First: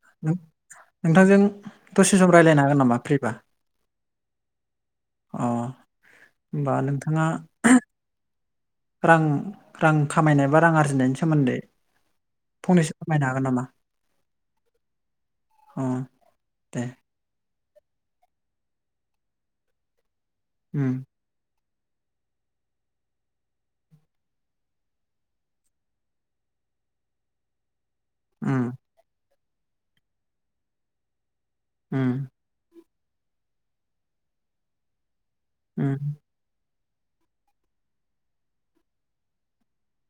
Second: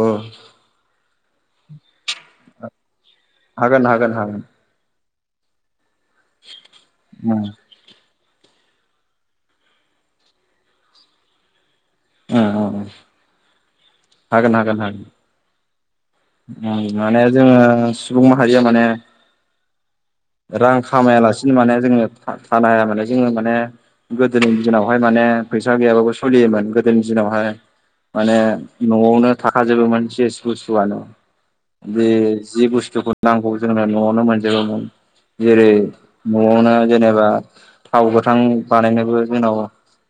औ नोंथांजों दसे सम रायज्लायनो हागोन नामा फ्रिबा? हागोन हागोन हागोन अ होनबा नोंथाङा उम रां रां खामायनाय बा रां आरजिनायनि सोमोन्दै उम उम फंनैसो फोरमायनो हागोन नामा? हागोन हागोन हागोन अ ओं दे माने जोङो सुबुं माहारिया माने रां उम खामायालासिनो माने जोङो था थानो हाया माने जोङो माने गोदोनि दिनावहाय माने फैसा गैयाबाबो सलियोमोन गोदोनि दिनावहाय माने उम नआवनो थाखाजोबोमोन जेस बुस्थुयानो बे उम जि बुस्थुखौ नांगौ जोंनो नआवनो मोनजोबोमोन जेरै उम नआवनो जेनेबा थाव गोथां बानायनोबो जोनाव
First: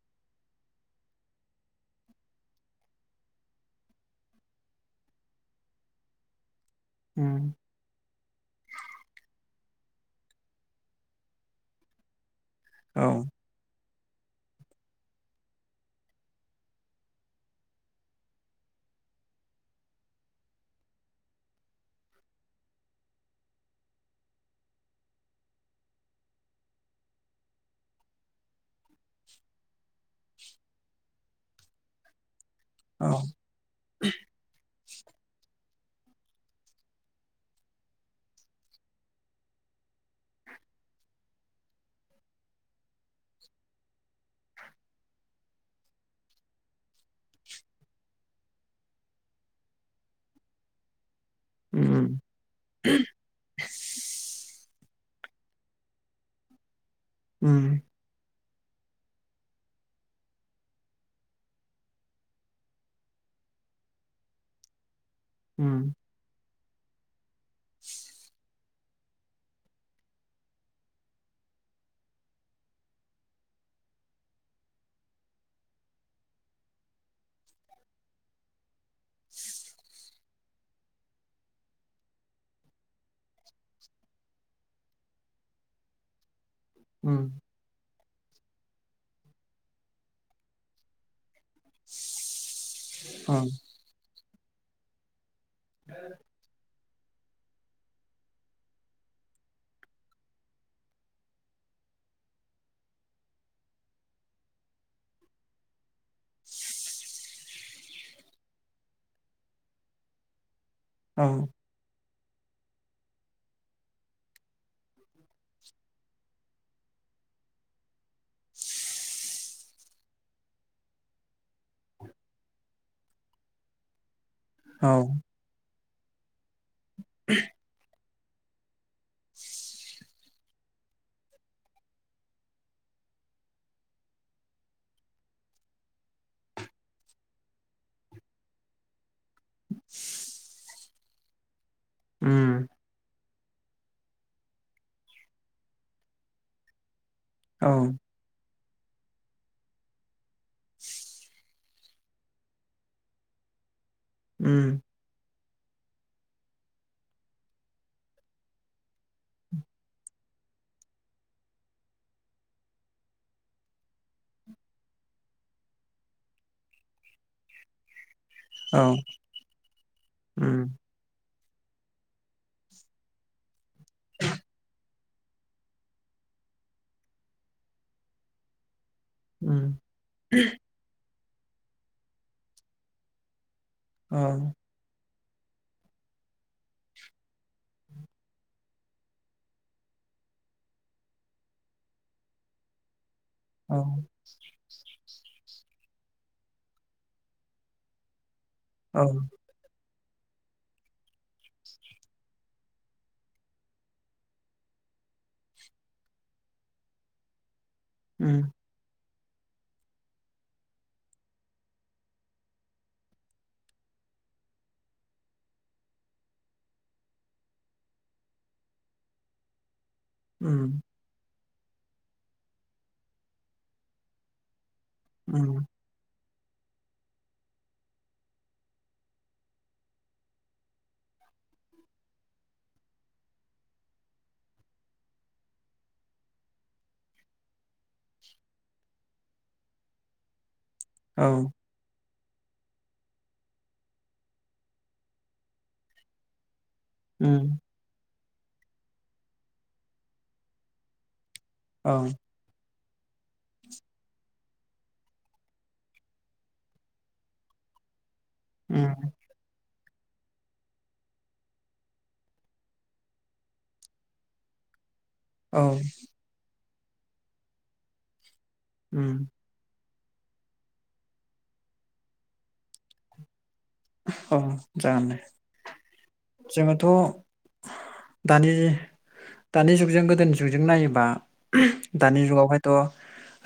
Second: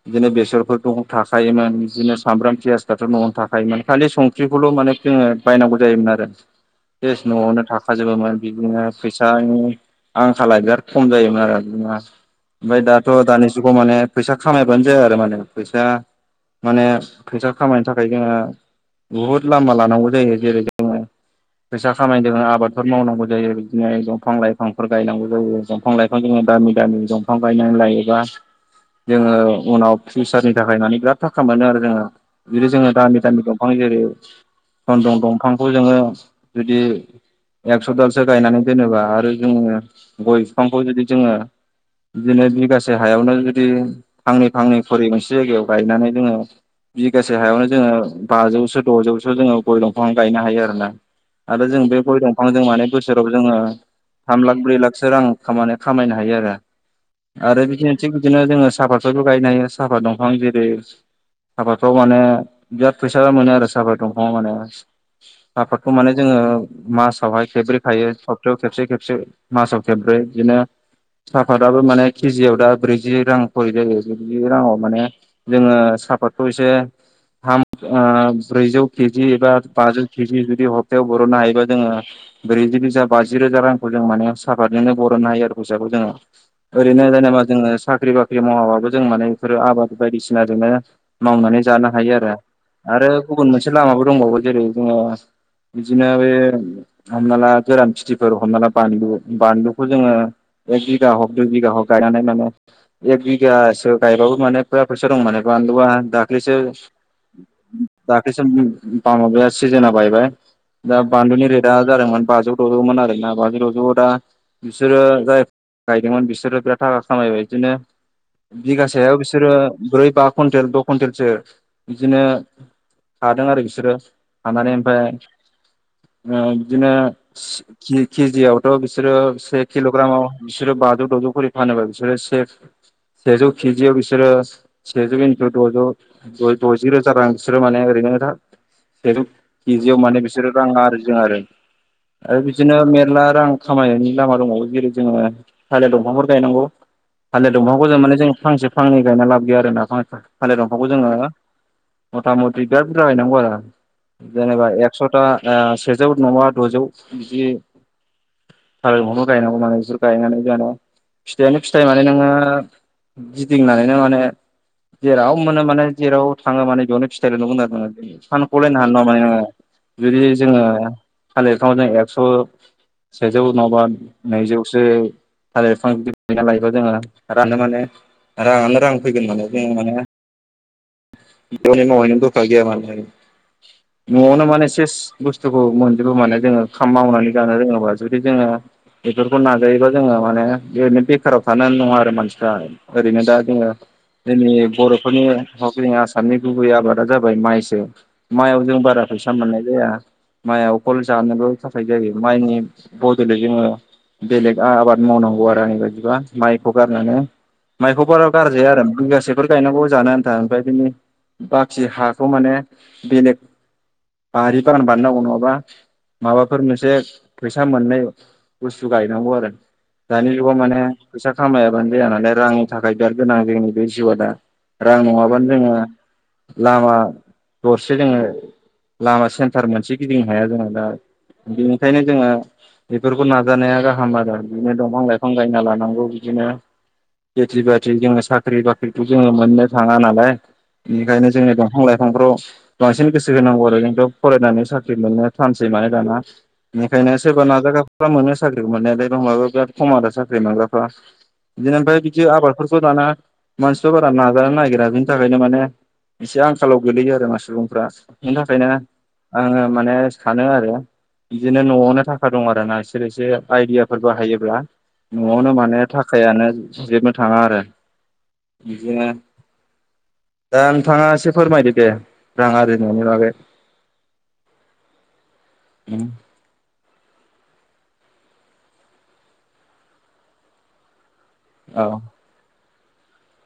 बिदिनो बेसरफोर दं थाखायोमोन बिदिनो सामब्राम पियास फ्राथ नआवनो थाखायोमोन खालि संख्रिखौल मोन [unintelligible] जोङो बायनांगौ जायोमोन आरो बेस उम नआवनो थाखाजोबोमोन बिदिनो फैसानि आंखाला बिराद खम जायोमोन आरो बिदिनो ओमफाय औ दाथ दानि जुगाव माने फैसा खामायबानो जाया आरो माने फैसा माने फैसा खामायनो थाखाय जोङो बुहुद लामा लानांगौ जायो जेरै [inaudible] फैसा खामानो जोङो आबादफोर मावनांगौ जायो बिदिनो दंफां लाइफांफोर गायनांगौ जायो दंफां लाइफां जोङो दामि दामि दंफां गायनानै लायोबा जोङो उनाव फिउसारनि थाखाय मानि बिराद थाखा मोनो आरो जोङो जुदि जोङो औ दामि दामि दंफां जेरै सन्दन दंफांखौ जोङो जुदि एकस दालसो गायनानै दोनोबा आरो जोङो गय फिफांखौ जुदि जोङो बिदिनो बिगासे हायावनो जुदि फांनै फांनै खरि मोनसे जायगायाव गायनानै दोनो बिगासे हायावनो जोङो बाजौसो दजौसो जोङो गय दंफां गायनो हायो आरोना आरो जों बे उम गय दंफांजों माने बोसोराव जोङो थाम लाख ब्रै लाख सोराव खामानो खामायनो हायो आरो आरो उम बिखिनो थिग बिदिनो जोङो साफातफोरबो गायनो हायो साफात दंफां जेरै साफातफ्राव माने बिराद फैसा मोनो आरो साफात दंफाङाव माने उम साफातखौ माने जोङो मासावहाय खेब्रै खायो सप्तायाव खेबसे खेबसे मासाव खेब्रै बिदिनो साहापातआबो माने केजियाव दा ब्रैजि रां खरि जायो ब्रैजि राङाव माने जोङो साहापातखौ एसे थाम ओ ब्रैजौ केजि बा बाजौ केजि जुदि हप्तायाव बरनो हायोबा जोङो ब्रैजि रोजा बाजि रोजा रांखौ जों माने साफात नोङो बरननो हायो आरो फैसाबो जोङो ओरैनो उम जेनेबा जोङो साख्रि बाख्रि मावाबाबो जों माने बेफोरो आबाद बायदिसिना जोंनो मावनानै जानो हायो आरो आरो औ गुबुन मोनसे लामाबो दंबावो जेरै जोङो बिदिनो बे खामना लाया गोरान खिथिफोर हमना ला बानलु बानलुखौ जोङो एक बिगा हक दुइ बिगा हक गाय माने माने एक बिगासो गायबाबो माने फुरा फैसा दं माने बानलुआ दाख्लिसो दाख्लिसो ओम बामलुआ सिजोना बायबाय दा औ बानलुनि रेटआ जादोंमोन बाजौ दजौमोन आरोना बाजौ दजौआव दा बिसोरो जाय गायदोंमोन बिसोरो बिराद थाखा खामायबाय बिदिनो बिगासेयाव बिसोरो ब्रै बा कुइन्टेल द कुइन्टेलसो बिदिनो हादों आरो बिसोरो हानानै औ ओमफाय ओ बिदिनो खि केजियावथ बिसोरो से किलग्रामाव बिसोरो बाजौ दजौ खरि फानोबा बिसोरो से सेजौ केजियाव बिसोरो सेजौ इन्टु दजौ दजि रोजा रां बिसोरो माने ओरै नोंथां सेजौ केजियाव माने बिसोरो रां आरजियो आरो आरो उम बिदिनो मेरला रां खामायनायनि लामा दंबावो जेरै जोङो थालिर दंफांफोर गायनांगौ थालिर औ दंफांखौ जों माने जों फांसे फांनै गायना लाब गैया आरो ना फाथ थालिर दंफांखौ जोङो मथा मथि बिराद बुरजा गायनांगौ आरो जेनेबा उम एकसथा सेजौ नङा दजौ बिदि थिलिर दंफांखौ गायनांगौ मानो बिसोर गायनानै जाना फिथायानो फिथाइ माने नोङो गिदिंनानैनो माने जेराव मोनो माने जेराव थाङो माने फिथाइल नुगोन आरो सान औ [unintelligible] जुदि जोङो उम थालिरफ्रावनो एक्स' सेजौ नङाबा नैजौसो थालिर बिफां जुदि गायना लायोबा जोङो राननो माने राङानो रां। फैगोन माने जोङो उम माने बेनि [unintelligible] दरखार गैया माने औ न'आवनो माने सेस बुस्थुखौ मोनजोबो माने जोङो खाम मावनानै जानो रोङोबा जुदि जोङो बेफोरखौ नाजायोबा जोङो माने ओरैनो बेखाराव थानानै नङा आरो मानसिफ्रा ओरैनो दा जोङो औ जोंनि बर'फोरनि [unintelligible] [unintelligible] आसामनि गुबै आबादा जाबाय माइसो माइयाव जों बारा औ फैसा मोननाय जाया। माइआ अकल जानोल थाखाय जायो माइनि बदलै जोङो बेलेग आबाद मावनांगौ आरो आंनि बायदिबा माइखौ गारनानै। माइखौबो उम गार्जाया आरो बिगासेफोर गायनांगौ जानो आन्था ओमफ्राय बिनि बाखि हाखौ माने बेलेग बारि बागान बानायनांगौ नङाबा माबाफोर मोनसे फैसा मोननाय बुस्थु गायनांगौ आरो। दानि जुगाव माने उम फैसा खामायाबानो जाया नालाय रांनि थाखाय बिराद गोनां जोंनि बे जिउआ दा। रां नङाबानो उम जोङो लामा दरसे जोङो लामा सेन्टार मोनसे गिदिंनो हाया जोङो दा बेनिखायनो जोङो बेफोरखौ नाजानाया गाहाम आरो बिदिनो दंफां लाइफां गायना लानांगौ बिदिनो खेथि बाथि जोङो साख्रि बाख्रिखौ जोङो मोननो थाङा नालाय औ बेनिखायनो जोंनि दंफां लाइफां आबादफ्राव बांसिन गोसो होनांगौ आरो जोंथ फरायनानै साख्रि मोननो थानसै माने दाना। बेनिखायनो सोरबा उम नाजाग्राफ्रा मोनो साख्रिखौ मोननायालाय दंबाबो बिराद खम आरो साख्रि मोनग्राफ्रा। बिदिनो औ ओमफ्राय बिदि आबादफोरखौ दाना मानसिफ्रा बारा नाजानो नागिरा बिनि थाखायनो माने एसे आंखालाव गोगलैयो आरो मा सुबुंफ्रा बेनि थाखायनो उम आङो माने सानो आरो बिदिनो न'आवनो थाखा दं आरो ना बिसोर एसे आइदियाफोर हायोब्ला। न'आवनो औ माने थाखायानो जोबनो थाङा आरो बिदिनो उम दा नोंथाङा एसे फोरमायदो दे रां आरजिनायनि बागै औ जागोन दे। जोङोथ' दानि दानि जुगजों गोदोनि जुगजों नायोबा औ दानि जुगावहायथ'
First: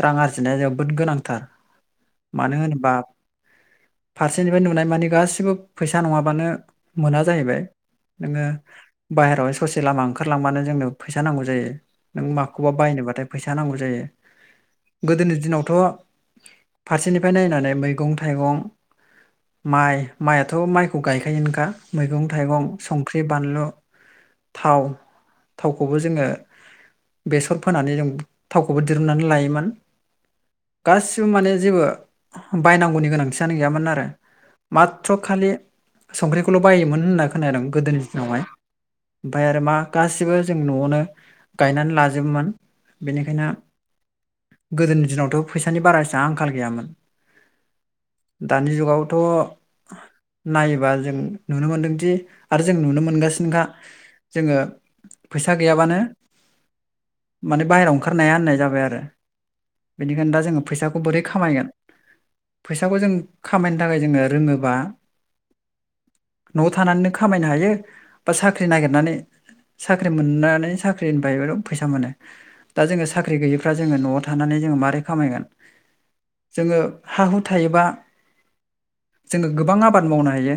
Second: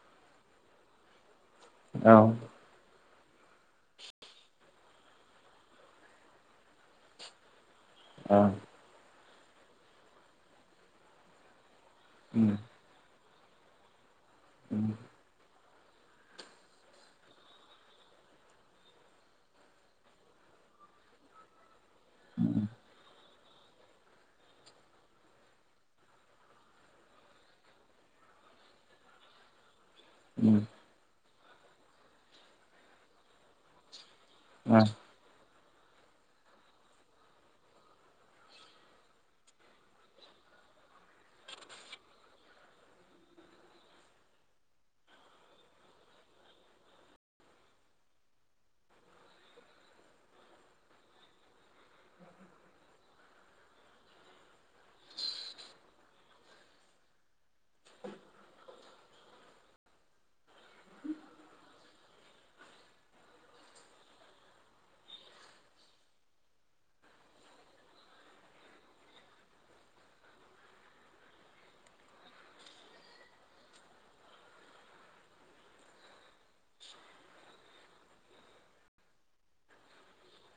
रां आरजिनाया जोबोद गोनांथार। औ मानो होनोबा फारसेनिफ्राय नुनाय मानि गासिबो फैसा नङाबानो मोना जाहैबाय। नोङो बाहेरायावहाय ससे लामा ओंखारलांबानो जोंनो फैसा नांगौ जायो। नों औ माखौबा बायनोबाथाय फैसा नांगौ जायो। गोदोनि दिनाव थ' फारसेनिफ्राय नायनानै मैगं थाइगं माइ माइआथ' माइखौ गायखायो नखा मैगं- थाइगं संख्रि बानलु थाव थावखौबो जोङो बेसर फोनानै जों थावखौबो दिहुननानै लायोमोन। उम। गासिबो माने जेबो बायनांगौनि गोनांथियानो गैयामोन आरो माथ्र' खालि संख्रिखौल' बायोमोन होनना खोनादों गोदोनि दिनावहाय। ओमफ्राय आरो मा गासिबो जों न'आवनो गायनानै लाजोबोमोन बेनिखायनो गोदोनि दिनावथ' फैसानि बारा एसां आंखाल गैयामोन। दानि जुगावथ' नायोबा जों नुनो मोनदोंदि आरो जों नुनो मोनगासिनोखा जोङो फैसा गैयाबानो माने बाहेरायाव ओंखारनो हाया होननाय जाबाय आरो। बेनिखायनो दा जोङो फैसाखौ बोरै खामायगोन? फैसाखौ जों खामायनो थाखाय जोङो रोङोबा न'आव थानानै खामायनो हायो बा साख्रि नागिरनानै। साख्रि मोननानै साख्रिनिफ्राय फैसा मोनो दा जोङो साख्रि गैयिफ्रा जोङो न'आव थानानै जोङो मारै खामायगोन जोङो हा हु थायोबा जोङो गोबां आबाद मावनो हायो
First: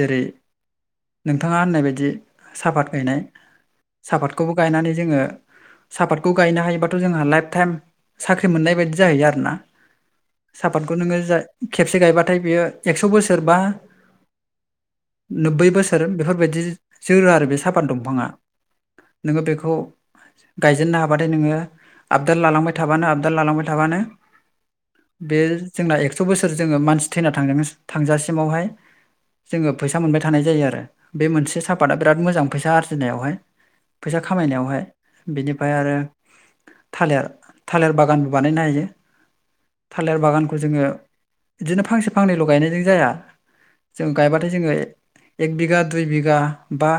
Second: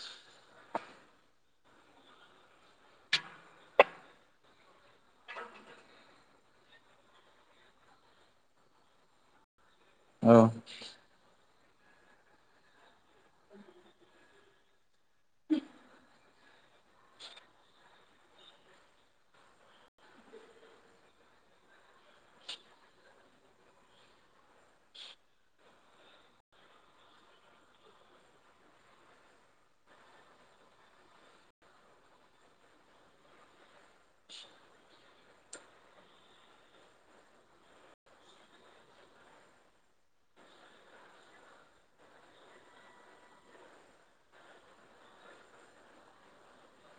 जेरै नोंथाङा होननाय बायदि सापात गायनाय सापातखौबो गायनानै जोङो सापातखौ गायनो हायोबाथ' जोंहा लाइफ टाइम साख्रि मोननाय बायदि जाहैयो आरोना औ सापातखौ नोङो जा खेबसे गायबाथाय बियो एक्स' बोसोरबा नोब्बै बोसोर बेफोरबायदि जोरो आरो बे सापात दंफाङा नोङो बेखौ गायजेननो हाबाथाय नोङो आबदाल लालांबाय थाबानो आबदाल लालांबाय थाबानो बे जोंना एकस' बोसोर जोङो मानसि थैना थां थांजासिमावहाय जोङो फैसा मोनबाय थानाय जायो आरो बे मोनसे सापाादा बिराद मोजां फैसा आर्जिनायावहाय फैसा खामायनायावहाय बिनिफ्राय आरो थालेर थालेर बागानबो बानायनो हायो थालेर बागानखौ जोङो बिदिनो फांसे फांनैल' गायनायजों जाया जों गायबाथाय जोङो एक बिगा दुइ बिगा बा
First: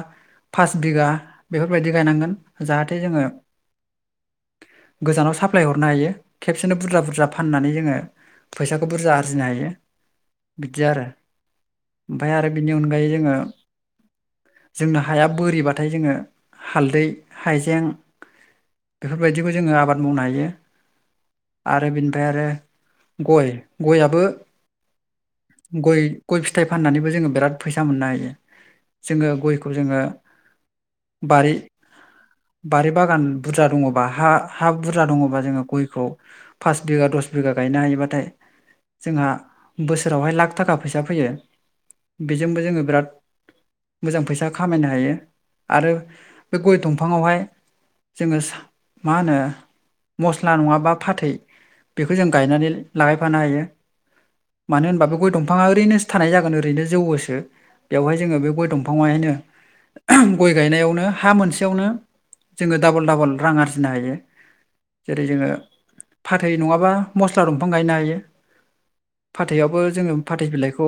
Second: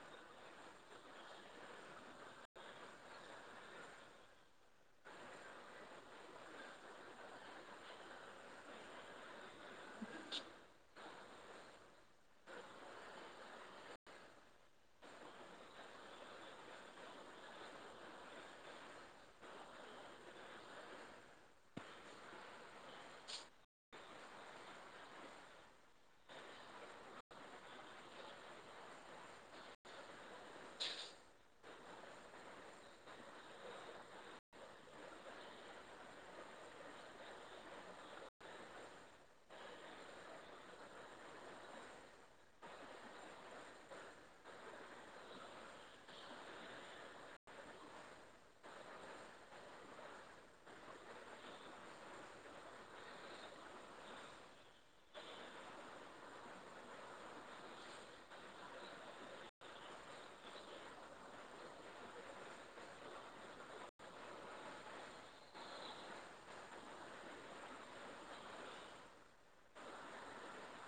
फास बिघा बेफोरबायदि गायनांगोन जाहाथे जोङो गोजानाव साप्लाय हरनो हायो खेबसेनो बुरजा बुरजा फाननानै जोङो फैसाखौ बुरजा आरजिनो हायो बिदि आरो ओमफ्राय आरो बिनि अनगायै जोङो जोंनो हाया बोरिबाथाय जोङो हालदै हाइजें बेफोरबायदिखौ जोङो आबाद मावनो हायो आरो बेनिफ्राय आरो गय गयाबो गय गय फिथाइ फाननानैबो जोङो बिराद फैसा मोननो हायो जोङो गयखौ जोङो बारि बारि बागान बुरजा दङबा हा हा बुरजा दङबा जोङो गयखौ फास बिघा द दस बिघा गायनो हायोबाथाय जोंहा बोसोरावहाय लाख थाखा फैसा फैयो बेजोंबो जोङो बिराद मोजां फैसा खामायनो हायो आरो बे गय दंफाङावहाय जोङो सा मा होनो मस्ला नङाबा फाथै बेखौ जों गायनानै लागायफानो हायो मानो होनबा बे गय दफाङा ओरैनोसो थानाय जागोन ओरैनो जौवोसो बेवहाय जोङो बे गय दंफाङाहायनो गय गायनायावनो हा मोनसेयावनो जोङो डाबल डाबल रां आरजिनो हायो जेरै जोङो फाथै नङाबा मस्ला दंफां गायनो हायो फाथैयावबो जोङो फाथै बिलाइखौ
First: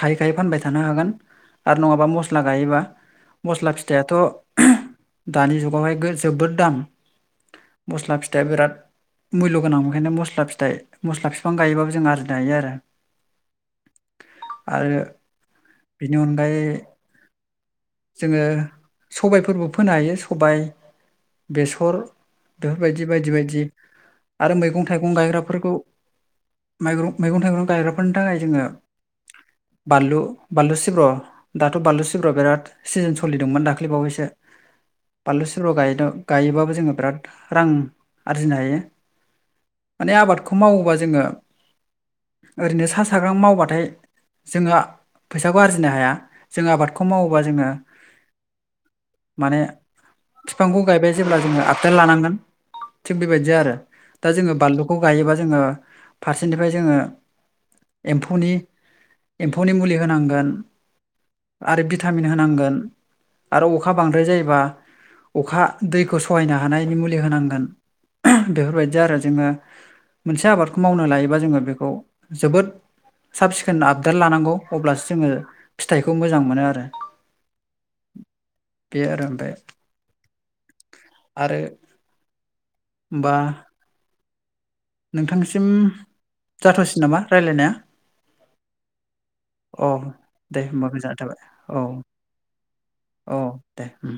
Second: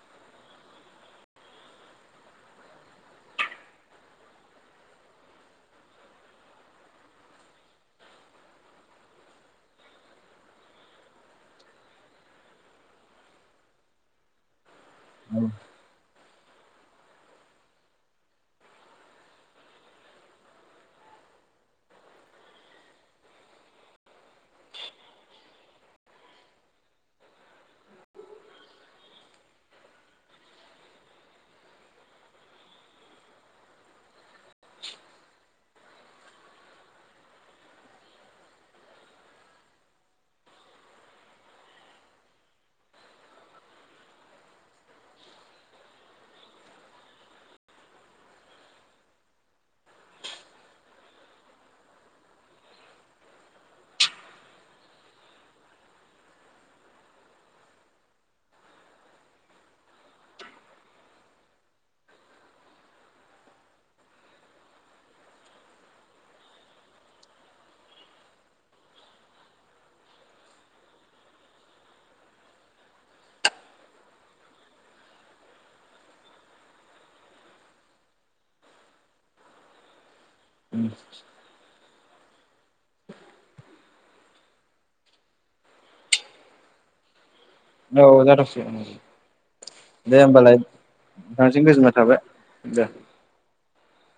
खायै खायै फानबाय थानो हागोन आरो नङाबा मस्ला गायोबा मस्ला फिथायाथ' दानि जुगावहाय जोबोद दाम मस्ला फिथाइया बिराद मुल्य' गोनां बेखायनो मस्ला फिथाइ मस्ला बिफां गायोबाबो जों आरजिनो हायो आरो [inaudible] आरो बेनि अनगायै जोङो सबायफोरबो फोनो हायो सबाय बेसर बेफोरबायदि बायदि बायदि आरो मैगं थाइगं गायग्राफोरखौ माइगं मैगं थाइगं गायग्राफोरनि थाखाय जोङो [unintelligible] बानलु बानलु सिब्र' दाथ' बानलु सिब्र' बिराद सिजोन सलिदोंमोन दाख्लै बावैसो। बानलु सि। सोरबा गायदों गायोबाबो जोङो बिराद रां आरजिनो हायो। माने आबादखौ मावोबा जोङो ओरैनो साहा साग्रां मावबाथाय। जोङो फैसाखौ आरजिनो हाया जों आबादखौ मावोबा जोङो। माने बिफांखौ गायबाय जेब्ला जोङो आपटेल लानांगोन। थिग बेबायदि आरो दा जोङो बानलुखौ गायोबा जोङो फारसेनिफ्राय जोङो। एम्फौनि एम्फौनि मुलि होनांगोन। आरो भिटामिन होनांगोन आरो अखा बांद्राय जायोबा। अखा दैखौ सहायनो हानायनि मुलि होनांगोन बेफोरबायदि आरो जोङो। मोनसे आबादखौ मावनो लायोबा जोङो बेखौ जोबोद। साब सिखोन आबदार लानांगौ अब्लासो जोङो फिथाइखौ मोजां मोनो आरो। बे आरो आमफाय। उम। बा। नोंथांसिम जाथावसिन नामा। रायलायनाया औ-औ जाथ'सिगोन औ। अ दे होमबा गोजानायथाबाय औ गोजोननाय थाबाय दे अ दे। उम।